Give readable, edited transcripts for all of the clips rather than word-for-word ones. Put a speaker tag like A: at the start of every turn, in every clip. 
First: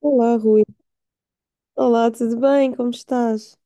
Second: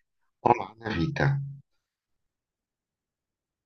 A: Olá, Rui.
B: Olá, Ana Rita.
A: Olá, tudo bem? Como estás?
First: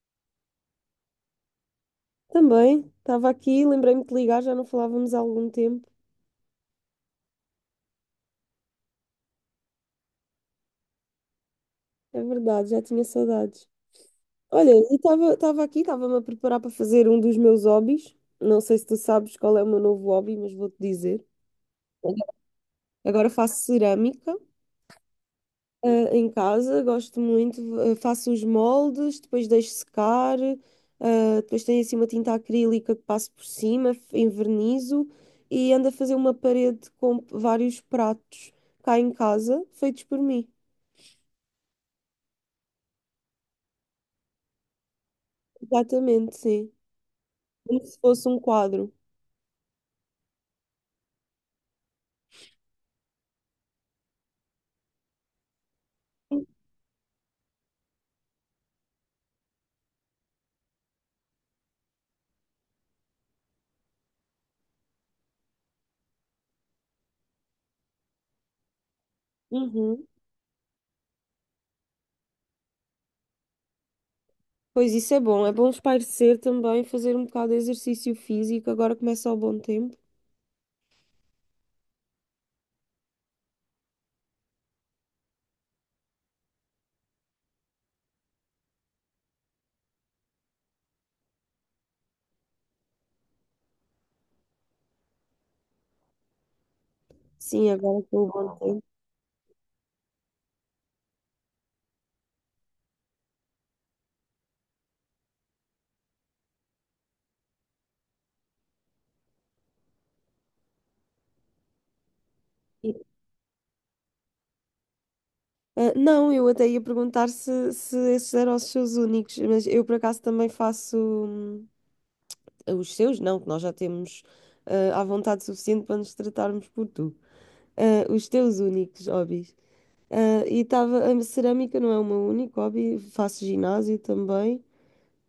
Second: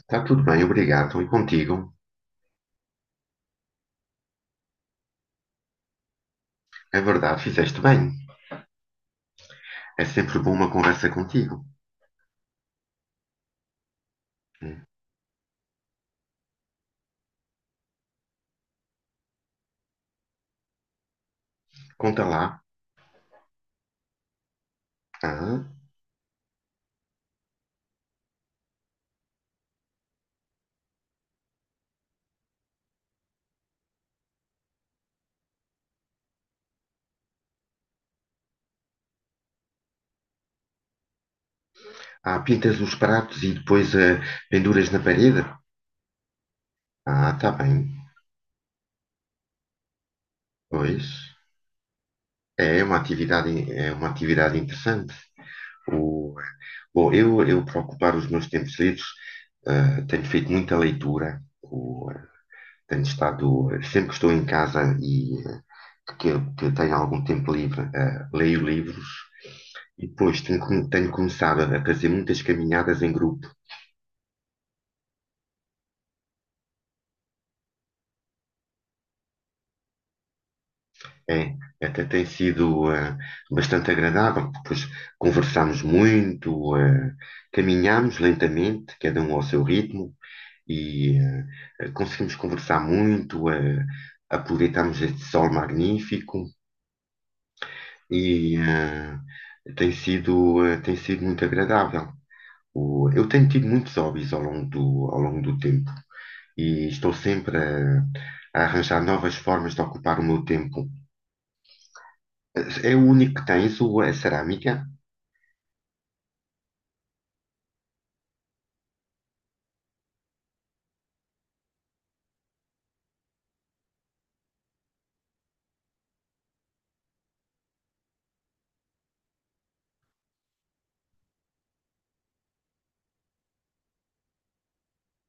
B: Está tudo bem, obrigado. E contigo?
A: Também, estava aqui, lembrei-me de ligar, já não falávamos há algum tempo.
B: É verdade, fizeste bem. É sempre bom uma conversa contigo.
A: É verdade, já tinha saudades. Olha,
B: Hum.
A: e estava aqui, estava-me a preparar para fazer um dos meus hobbies. Não sei se tu sabes qual é o meu novo hobby, mas vou-te dizer.
B: Conta lá.
A: Agora faço cerâmica.
B: Ah,
A: Ah, em casa, gosto muito, faço os moldes, depois deixo secar, depois tenho assim uma tinta acrílica que passo por cima, envernizo e ando a fazer uma parede com vários pratos cá em casa, feitos por mim.
B: pintas os pratos e depois penduras na parede?
A: Exatamente, sim.
B: Ah, está
A: Como
B: bem.
A: se fosse um quadro.
B: Pois. É uma atividade interessante. O, Bom, eu para ocupar os meus tempos livres, tenho feito muita leitura. Tenho estado sempre que estou em casa e que, que tenho algum tempo livre, leio livros e
A: Uhum.
B: depois tenho começado a fazer muitas caminhadas em grupo.
A: Pois isso é bom espairecer também, fazer um bocado de exercício físico, agora começa o bom tempo.
B: É, até tem sido bastante agradável, porque depois conversamos muito, caminhamos lentamente, cada um ao seu ritmo, e conseguimos conversar muito, aproveitamos este sol magnífico
A: Sim, agora estou o
B: e
A: bom tempo.
B: tem sido, tem sido muito agradável. Eu tenho tido muitos hobbies ao longo do tempo e estou sempre a arranjar novas formas de ocupar o meu tempo. É o único que tens, o, a cerâmica.
A: Ah, não, eu até ia perguntar se, se esses eram os seus únicos, mas eu por acaso também faço os seus, não, que nós já temos ah, à vontade suficiente para nos tratarmos por tu. Ah, os teus únicos hobbies. Ah, e estava, a cerâmica não é o meu único hobby, faço ginásio também.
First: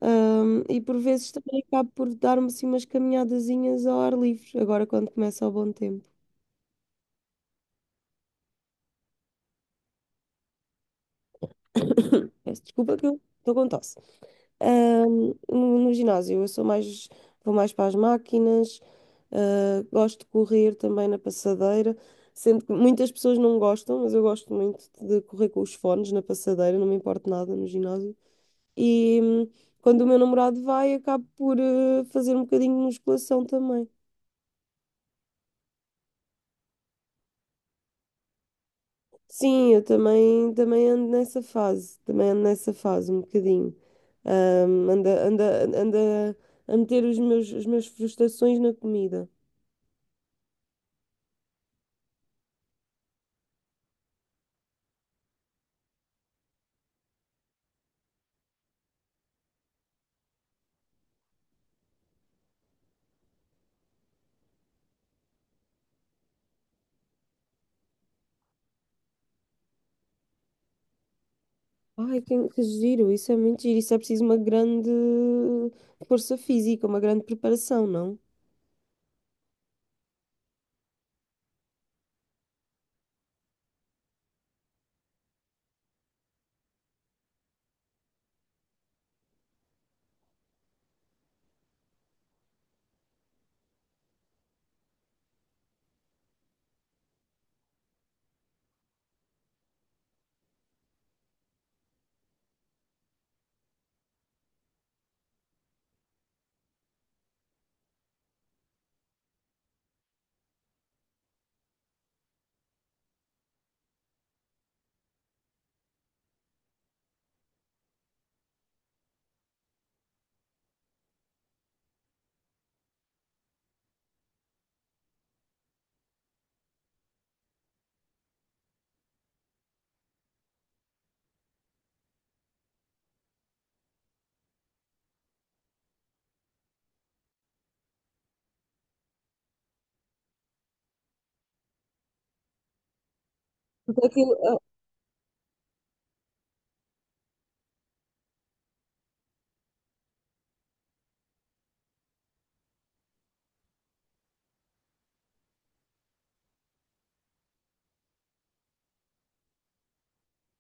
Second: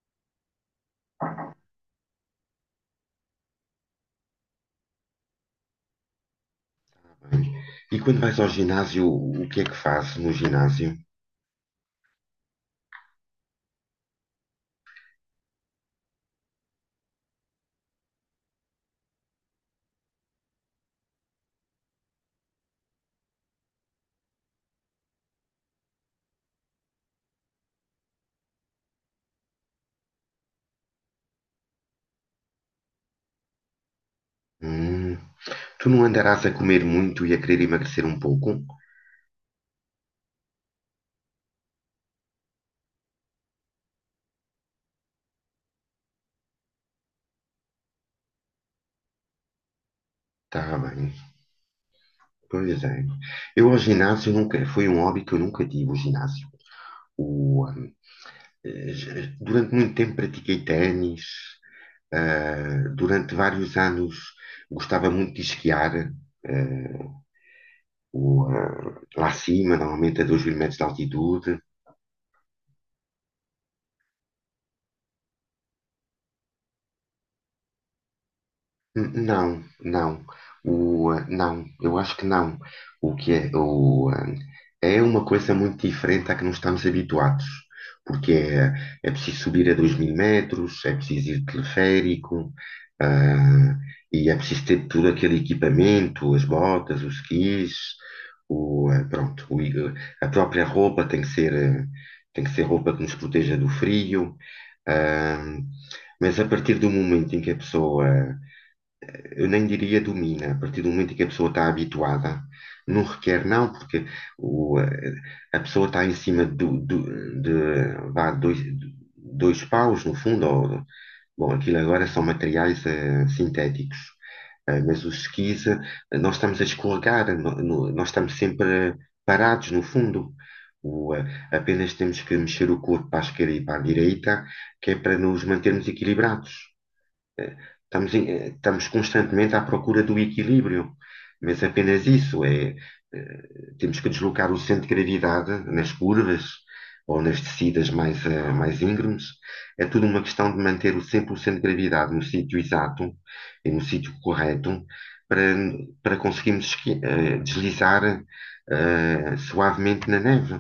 A: E por vezes também acabo por dar-me assim umas caminhadazinhas ao ar livre, agora quando começa o bom tempo.
B: E quando vais ao ginásio, o que é que fazes no ginásio?
A: Peço desculpa que eu estou com tosse. No ginásio, eu sou mais, vou mais para as máquinas, gosto de correr também na passadeira, sendo que muitas pessoas não gostam, mas eu gosto muito de correr com os fones na passadeira, não me importo nada no ginásio. E quando o meu namorado vai, acabo por fazer um bocadinho de musculação também.
B: Hum, tu não andarás a comer muito e a querer emagrecer um pouco?
A: Sim, eu também, também ando nessa fase, também ando nessa fase um bocadinho. Anda, anda, anda a meter os meus, as minhas frustrações na comida.
B: Tá bem. Pois é. Eu ao ginásio nunca, foi um hobby que eu nunca tive, o ginásio. O, hum, Durante muito tempo pratiquei ténis, durante vários anos gostava muito de esquiar, ah, lá acima, normalmente a 2 mil metros de altitude.
A: Ai, que giro, isso é muito giro. Isso é preciso uma grande força física, uma grande preparação, não?
B: Não, não. Não, eu acho que não. O que é, o, eh, É uma coisa muito diferente à que não estamos habituados, porque é, é preciso subir a 2 mil metros, é preciso ir de teleférico, ah, e é preciso ter todo aquele equipamento, as botas, os skis, pronto, a própria roupa tem que ser, tem que ser roupa que nos proteja do frio. ah, mas a partir do momento em que a pessoa, eu nem diria domina, a partir do momento em que a pessoa está habituada, não requer, não, porque o, a pessoa está em cima vá, dois paus, no fundo, ou, bom, aquilo agora são materiais sintéticos. Mas os skis, nós estamos a escorregar, nós estamos sempre parados, no fundo. O, eh, Apenas temos que mexer o corpo para a esquerda e para a direita, que é para nos mantermos equilibrados. Estamos constantemente à procura do equilíbrio, mas apenas isso é, temos
A: Porque
B: que
A: aquilo,
B: deslocar o centro de gravidade nas curvas ou nas descidas mais, mais íngremes. É tudo uma questão de manter o 100% de gravidade no sítio exato e no sítio correto para, para conseguirmos deslizar suavemente na neve.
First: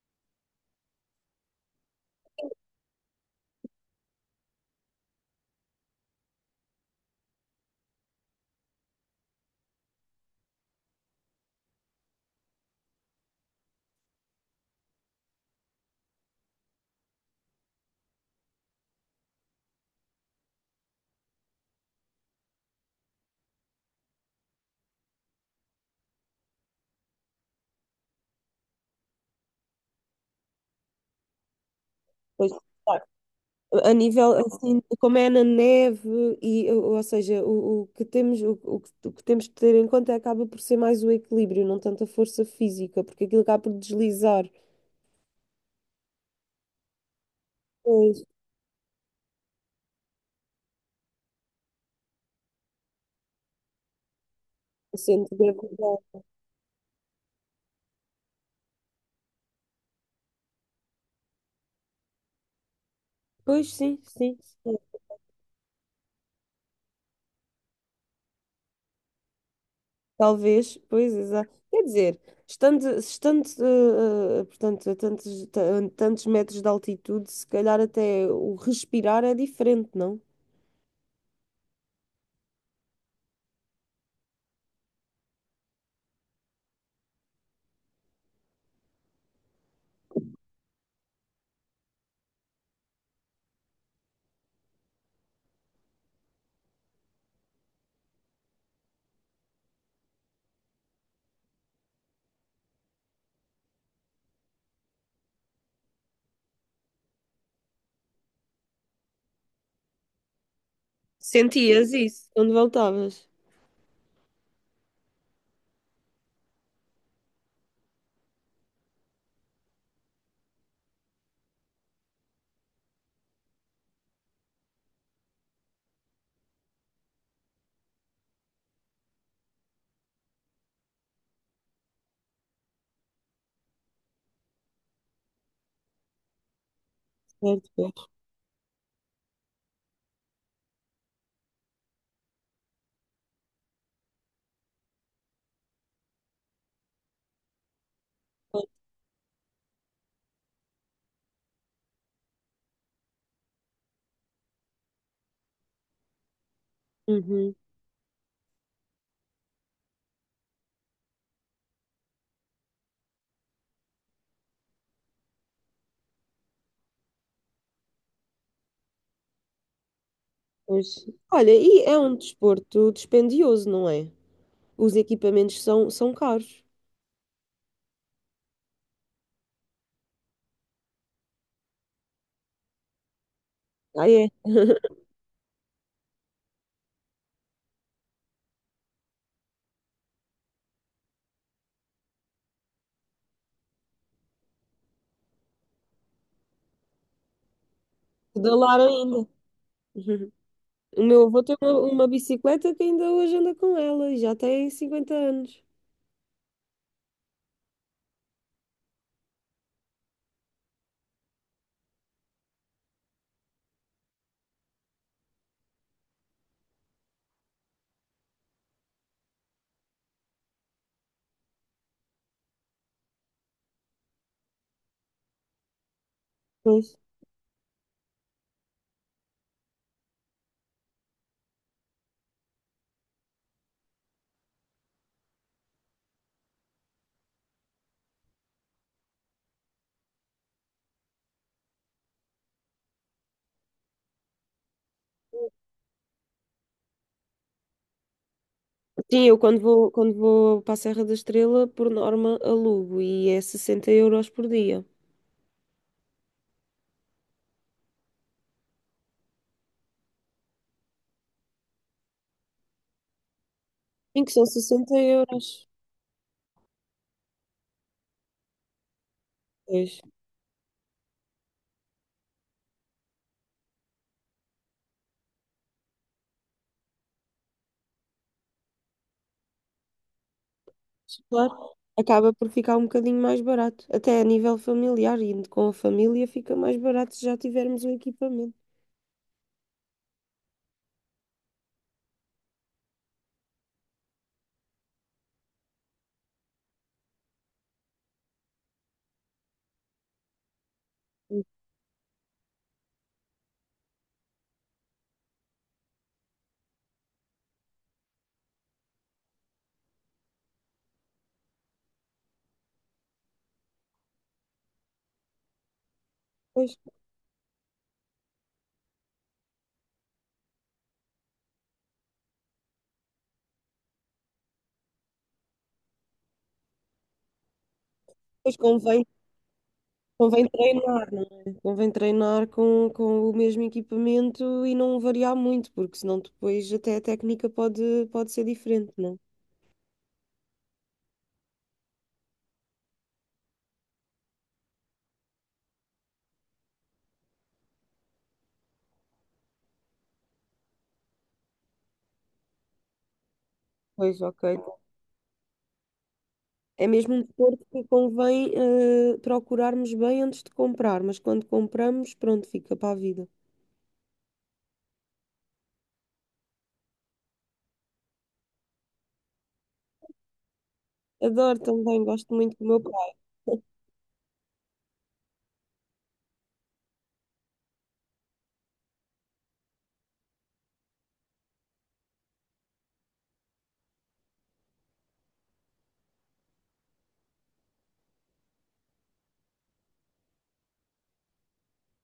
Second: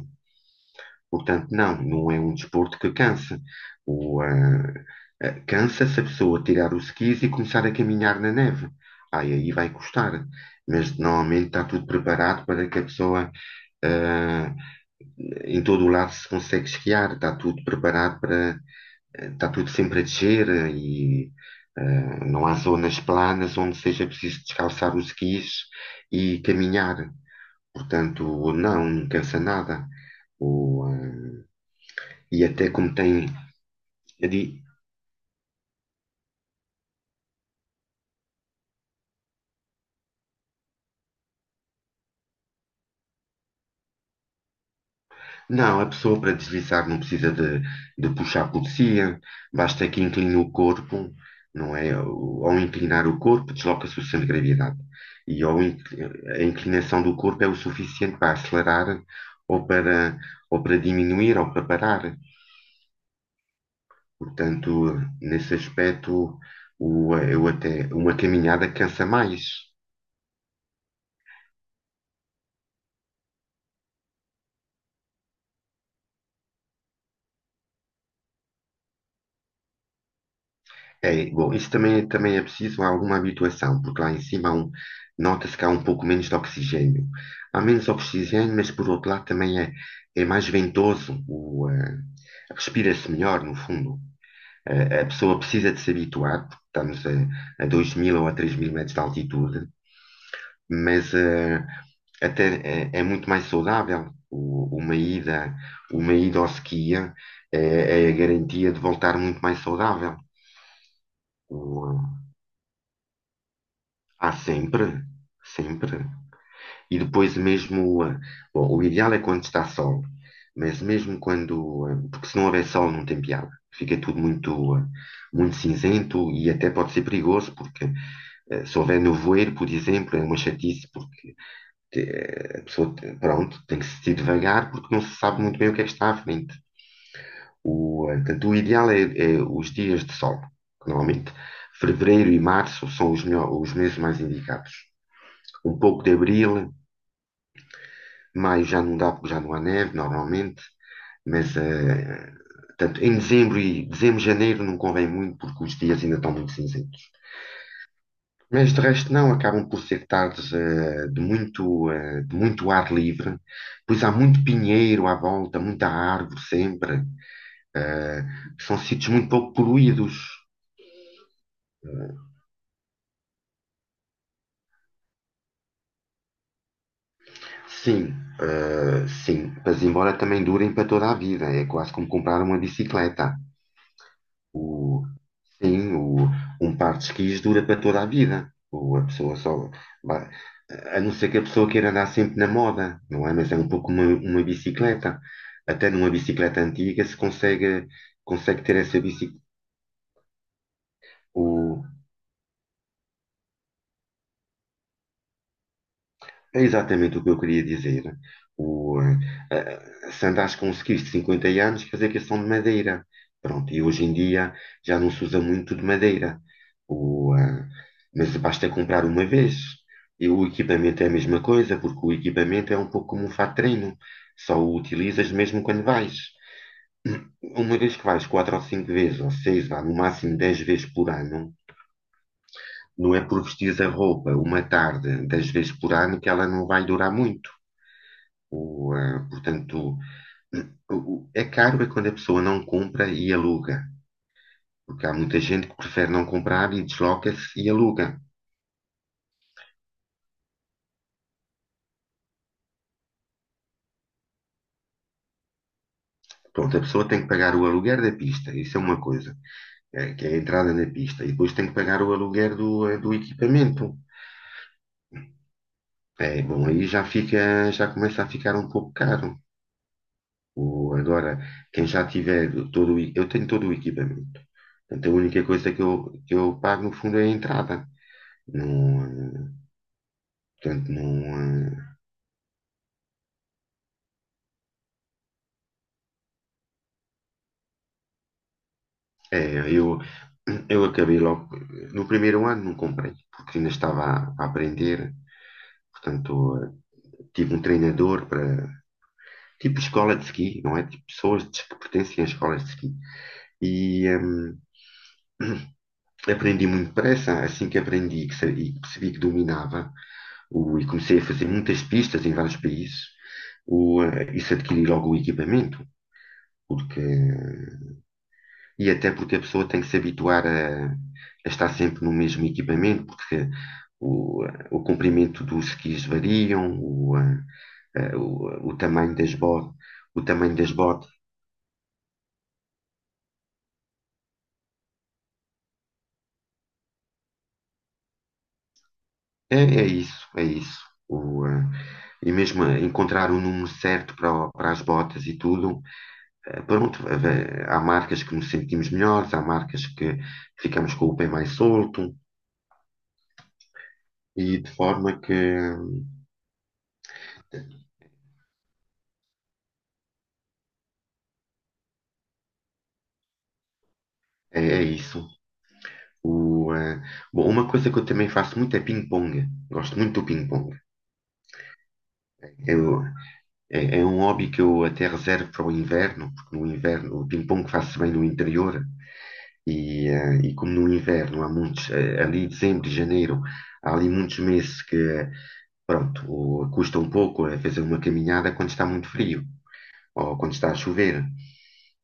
B: Portanto, não, não é um desporto que cansa. O, ah, Cansa se a pessoa tirar os skis e começar a caminhar na neve. Ai, aí vai custar. Mas normalmente está tudo preparado para que a pessoa, ah, em todo o lado, se consegue esquiar. Está tudo preparado para, está tudo sempre a descer e não há zonas planas onde seja preciso descalçar os skis e caminhar. Portanto, não, não cansa nada. O, eh, e
A: pois,
B: até como
A: claro,
B: tem,
A: a
B: a
A: nível
B: di-
A: assim, como é na neve, e, ou seja, o que temos que ter em conta acaba por ser mais o equilíbrio, não tanto a força física, porque aquilo acaba por deslizar.
B: não, a pessoa para deslizar não precisa de
A: Pois,
B: puxar por si, basta que incline o corpo, não é? Ao inclinar o corpo, desloca-se o centro de gravidade.
A: sente
B: E ao in-
A: gravidade.
B: a inclinação do corpo é o suficiente para acelerar ou para, ou para diminuir ou para parar.
A: Pois, sim, sim.
B: Portanto, nesse aspecto, eu até, uma caminhada cansa mais.
A: Talvez, pois, exato. Quer dizer, estando, estando portanto, a tantos, a tantos metros de altitude, se calhar até o respirar é diferente, não?
B: É, bom, isso também, também é preciso alguma habituação, porque lá em cima nota-se que há um pouco menos de oxigênio. Há menos oxigênio, mas por outro lado também é, é mais ventoso, respira-se melhor, no fundo. A pessoa precisa de se habituar, porque estamos a 2 mil ou a 3 mil metros de altitude, mas até é, é muito mais saudável. Uma ida ao ski é a garantia de voltar muito mais saudável.
A: Sentias isso? Quando voltavas.
B: Há sempre, sempre. E depois mesmo, bom, o ideal é quando está sol, mas mesmo quando, porque se não houver sol não tem piada. Fica tudo muito, muito cinzento e até pode ser perigoso, porque se houver nevoeiro, por exemplo, é uma chatice, porque a pessoa, pronto, tem que se ir devagar, porque não se sabe muito bem o que é que está à frente.
A: Certo, pois.
B: Portanto, o ideal é, é os dias de sol, que normalmente. Fevereiro e março são os, os meses mais indicados. Um pouco de abril, maio já não dá, porque já não há neve, normalmente, mas portanto, em dezembro, janeiro não convém muito, porque os dias ainda estão muito cinzentos.
A: Uhum,
B: Mas de resto não, acabam por ser tardes de muito, de muito ar livre, pois há muito pinheiro à volta, muita árvore sempre, eh, são sítios muito pouco poluídos.
A: pois. Olha, e é um desporto dispendioso, não é? Os equipamentos são, são caros.
B: Sim, sim, mas embora também durem para toda a vida, é quase como comprar uma bicicleta.
A: Ah, é?
B: O, sim, um par de esquis dura para toda a vida. A pessoa só vai- a não ser que a pessoa queira andar sempre na moda, não é? Mas é um pouco uma bicicleta. Até numa bicicleta antiga se consegue, consegue ter
A: Pedalar
B: essa
A: ainda.
B: bicicleta.
A: Uhum. O meu avô tem uma bicicleta que ainda hoje anda com ela e já tem 50 anos.
B: É exatamente o que eu queria dizer. O, eh, Se andares com um skiff de 50 anos, quer dizer que são de madeira. Pronto, e hoje em dia já não se usa muito de madeira. O, eh, mas basta comprar uma vez. E o equipamento é a mesma coisa, porque o equipamento é um pouco como um fato de treino. Só o utilizas mesmo quando vais.
A: Pois.
B: Uma vez que vais quatro ou cinco vezes, ou seis, vá, no máximo 10 vezes por ano, não é por vestir a roupa uma tarde 10 vezes por ano que ela não vai durar muito. Portanto, é caro é quando a pessoa não compra e aluga, porque há muita gente que prefere não comprar e desloca-se e aluga.
A: Sim, eu quando vou para a Serra da Estrela, por norma, alugo e é 60 euros por dia.
B: Pronto, a pessoa tem que pagar o aluguer da pista, isso é uma coisa, que é a entrada na pista, e depois tem que pagar o aluguer do, do equipamento.
A: Em que são 60 euros.
B: É, bom, aí já fica, já começa a ficar um pouco caro.
A: Pois,
B: Agora, quem já tiver eu tenho todo o equipamento. Portanto, a única coisa que eu pago no fundo é a entrada. Não, eh, Portanto, não,
A: claro,
B: eh,
A: acaba por ficar um bocadinho mais barato. Até a nível familiar, indo com a família, fica mais barato se já tivermos o equipamento.
B: é, eu acabei logo. No primeiro ano não comprei, porque ainda estava a aprender. Portanto, tive um treinador para. Tipo escola de ski, não é? Tipo que pertencem a escolas de ski. E aprendi muito depressa. Assim que aprendi e percebi que dominava, e comecei a fazer muitas pistas em vários países, isso adquiri logo o equipamento.
A: Pois,
B: Porque e até porque a pessoa tem que se habituar a estar sempre no mesmo equipamento, porque o, o comprimento dos skis variam,
A: pois
B: o
A: convém,
B: tamanho das botas, o
A: convém
B: tamanho das botas.
A: treinar, não é? Convém treinar com o mesmo equipamento e não variar muito, porque senão depois até a técnica pode, pode ser diferente, não é?
B: É, é isso, é isso. O, eh, e mesmo encontrar o número certo para, para as botas e tudo, pronto, há marcas que nos sentimos melhores, há marcas que ficamos com o pé mais solto,
A: Pois, ok.
B: e de forma que
A: É mesmo um desporto que convém procurarmos bem antes de comprar, mas quando compramos, pronto, fica para a vida.
B: é é isso. O, eh, Bom, uma coisa que eu também faço muito é ping-pong. Gosto muito do ping-pong.
A: Adoro também, gosto muito do meu
B: Eu-
A: pai.
B: É, é um hobby que eu até reservo para o inverno, porque no inverno o ping-pong faz-se bem no interior e, e como no inverno há muitos, ali dezembro janeiro, há ali muitos meses que, pronto, custa um pouco fazer uma caminhada quando está muito frio ou quando está a chover.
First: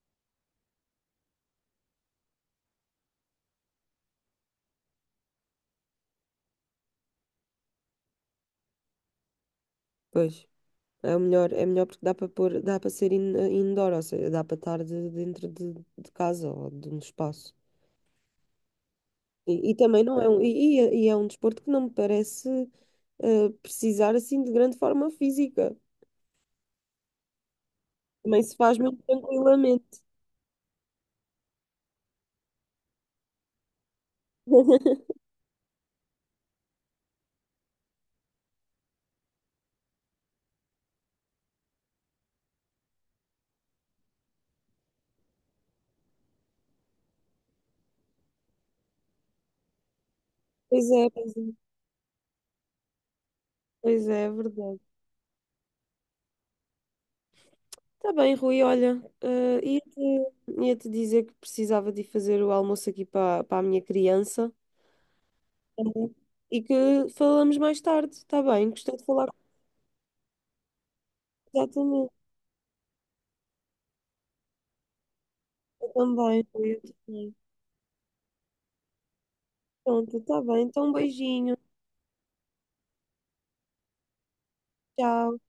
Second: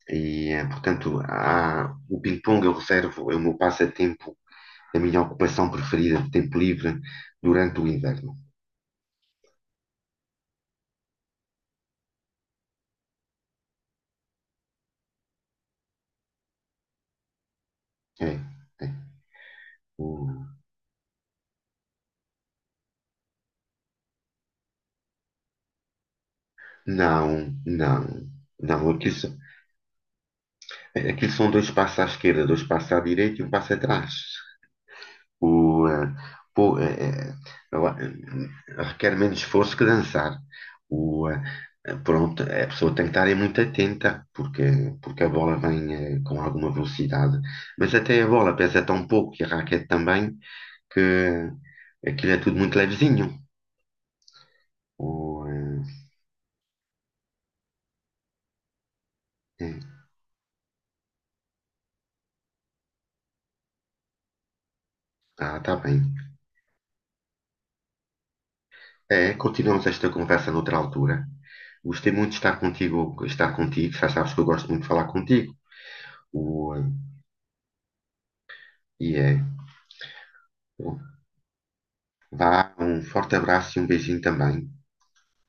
B: E, portanto, o ping-pong eu reservo, é o meu passatempo, a minha ocupação preferida de tempo livre durante o inverno.
A: Pois, é o melhor, é melhor porque dá para pôr, dá para ser indoor, ou seja, dá para estar dentro de casa ou de um espaço.
B: É, é.
A: E também não é um,
B: O-
A: e é um desporto que não me parece precisar assim de grande forma física.
B: Não, não,
A: Também se faz
B: não,
A: muito
B: aquilo,
A: tranquilamente.
B: aquilo são dois passos à esquerda, dois passos à direita e um passo atrás. O, eh, pô, eh, eh, eu a- eh, Requer menos esforço que dançar. O, eh, Pronto, a pessoa tem que estar aí muito atenta, porque, porque a bola vem com alguma velocidade. Mas até a bola pesa tão pouco e a raquete também,
A: Pois
B: que
A: é, pois é,
B: aquilo é tudo muito levezinho.
A: pois é, é verdade.
B: O,
A: Está bem, Rui, olha,
B: eh, eh,
A: ia-te dizer que precisava de ir fazer o almoço aqui para para a minha criança.
B: ah, Tá bem.
A: Uhum. E que falamos mais tarde, está bem? Gostei de falar
B: É, continuamos esta conversa noutra altura.
A: contigo também.
B: Gostei muito de estar contigo, estar contigo. Já sabes que eu gosto muito de falar contigo.
A: Eu também, Rui,
B: O, eh,
A: eu também.
B: E é.
A: Pronto, está bem, então um beijinho,
B: Vá, um forte abraço e um beijinho também.
A: tchau.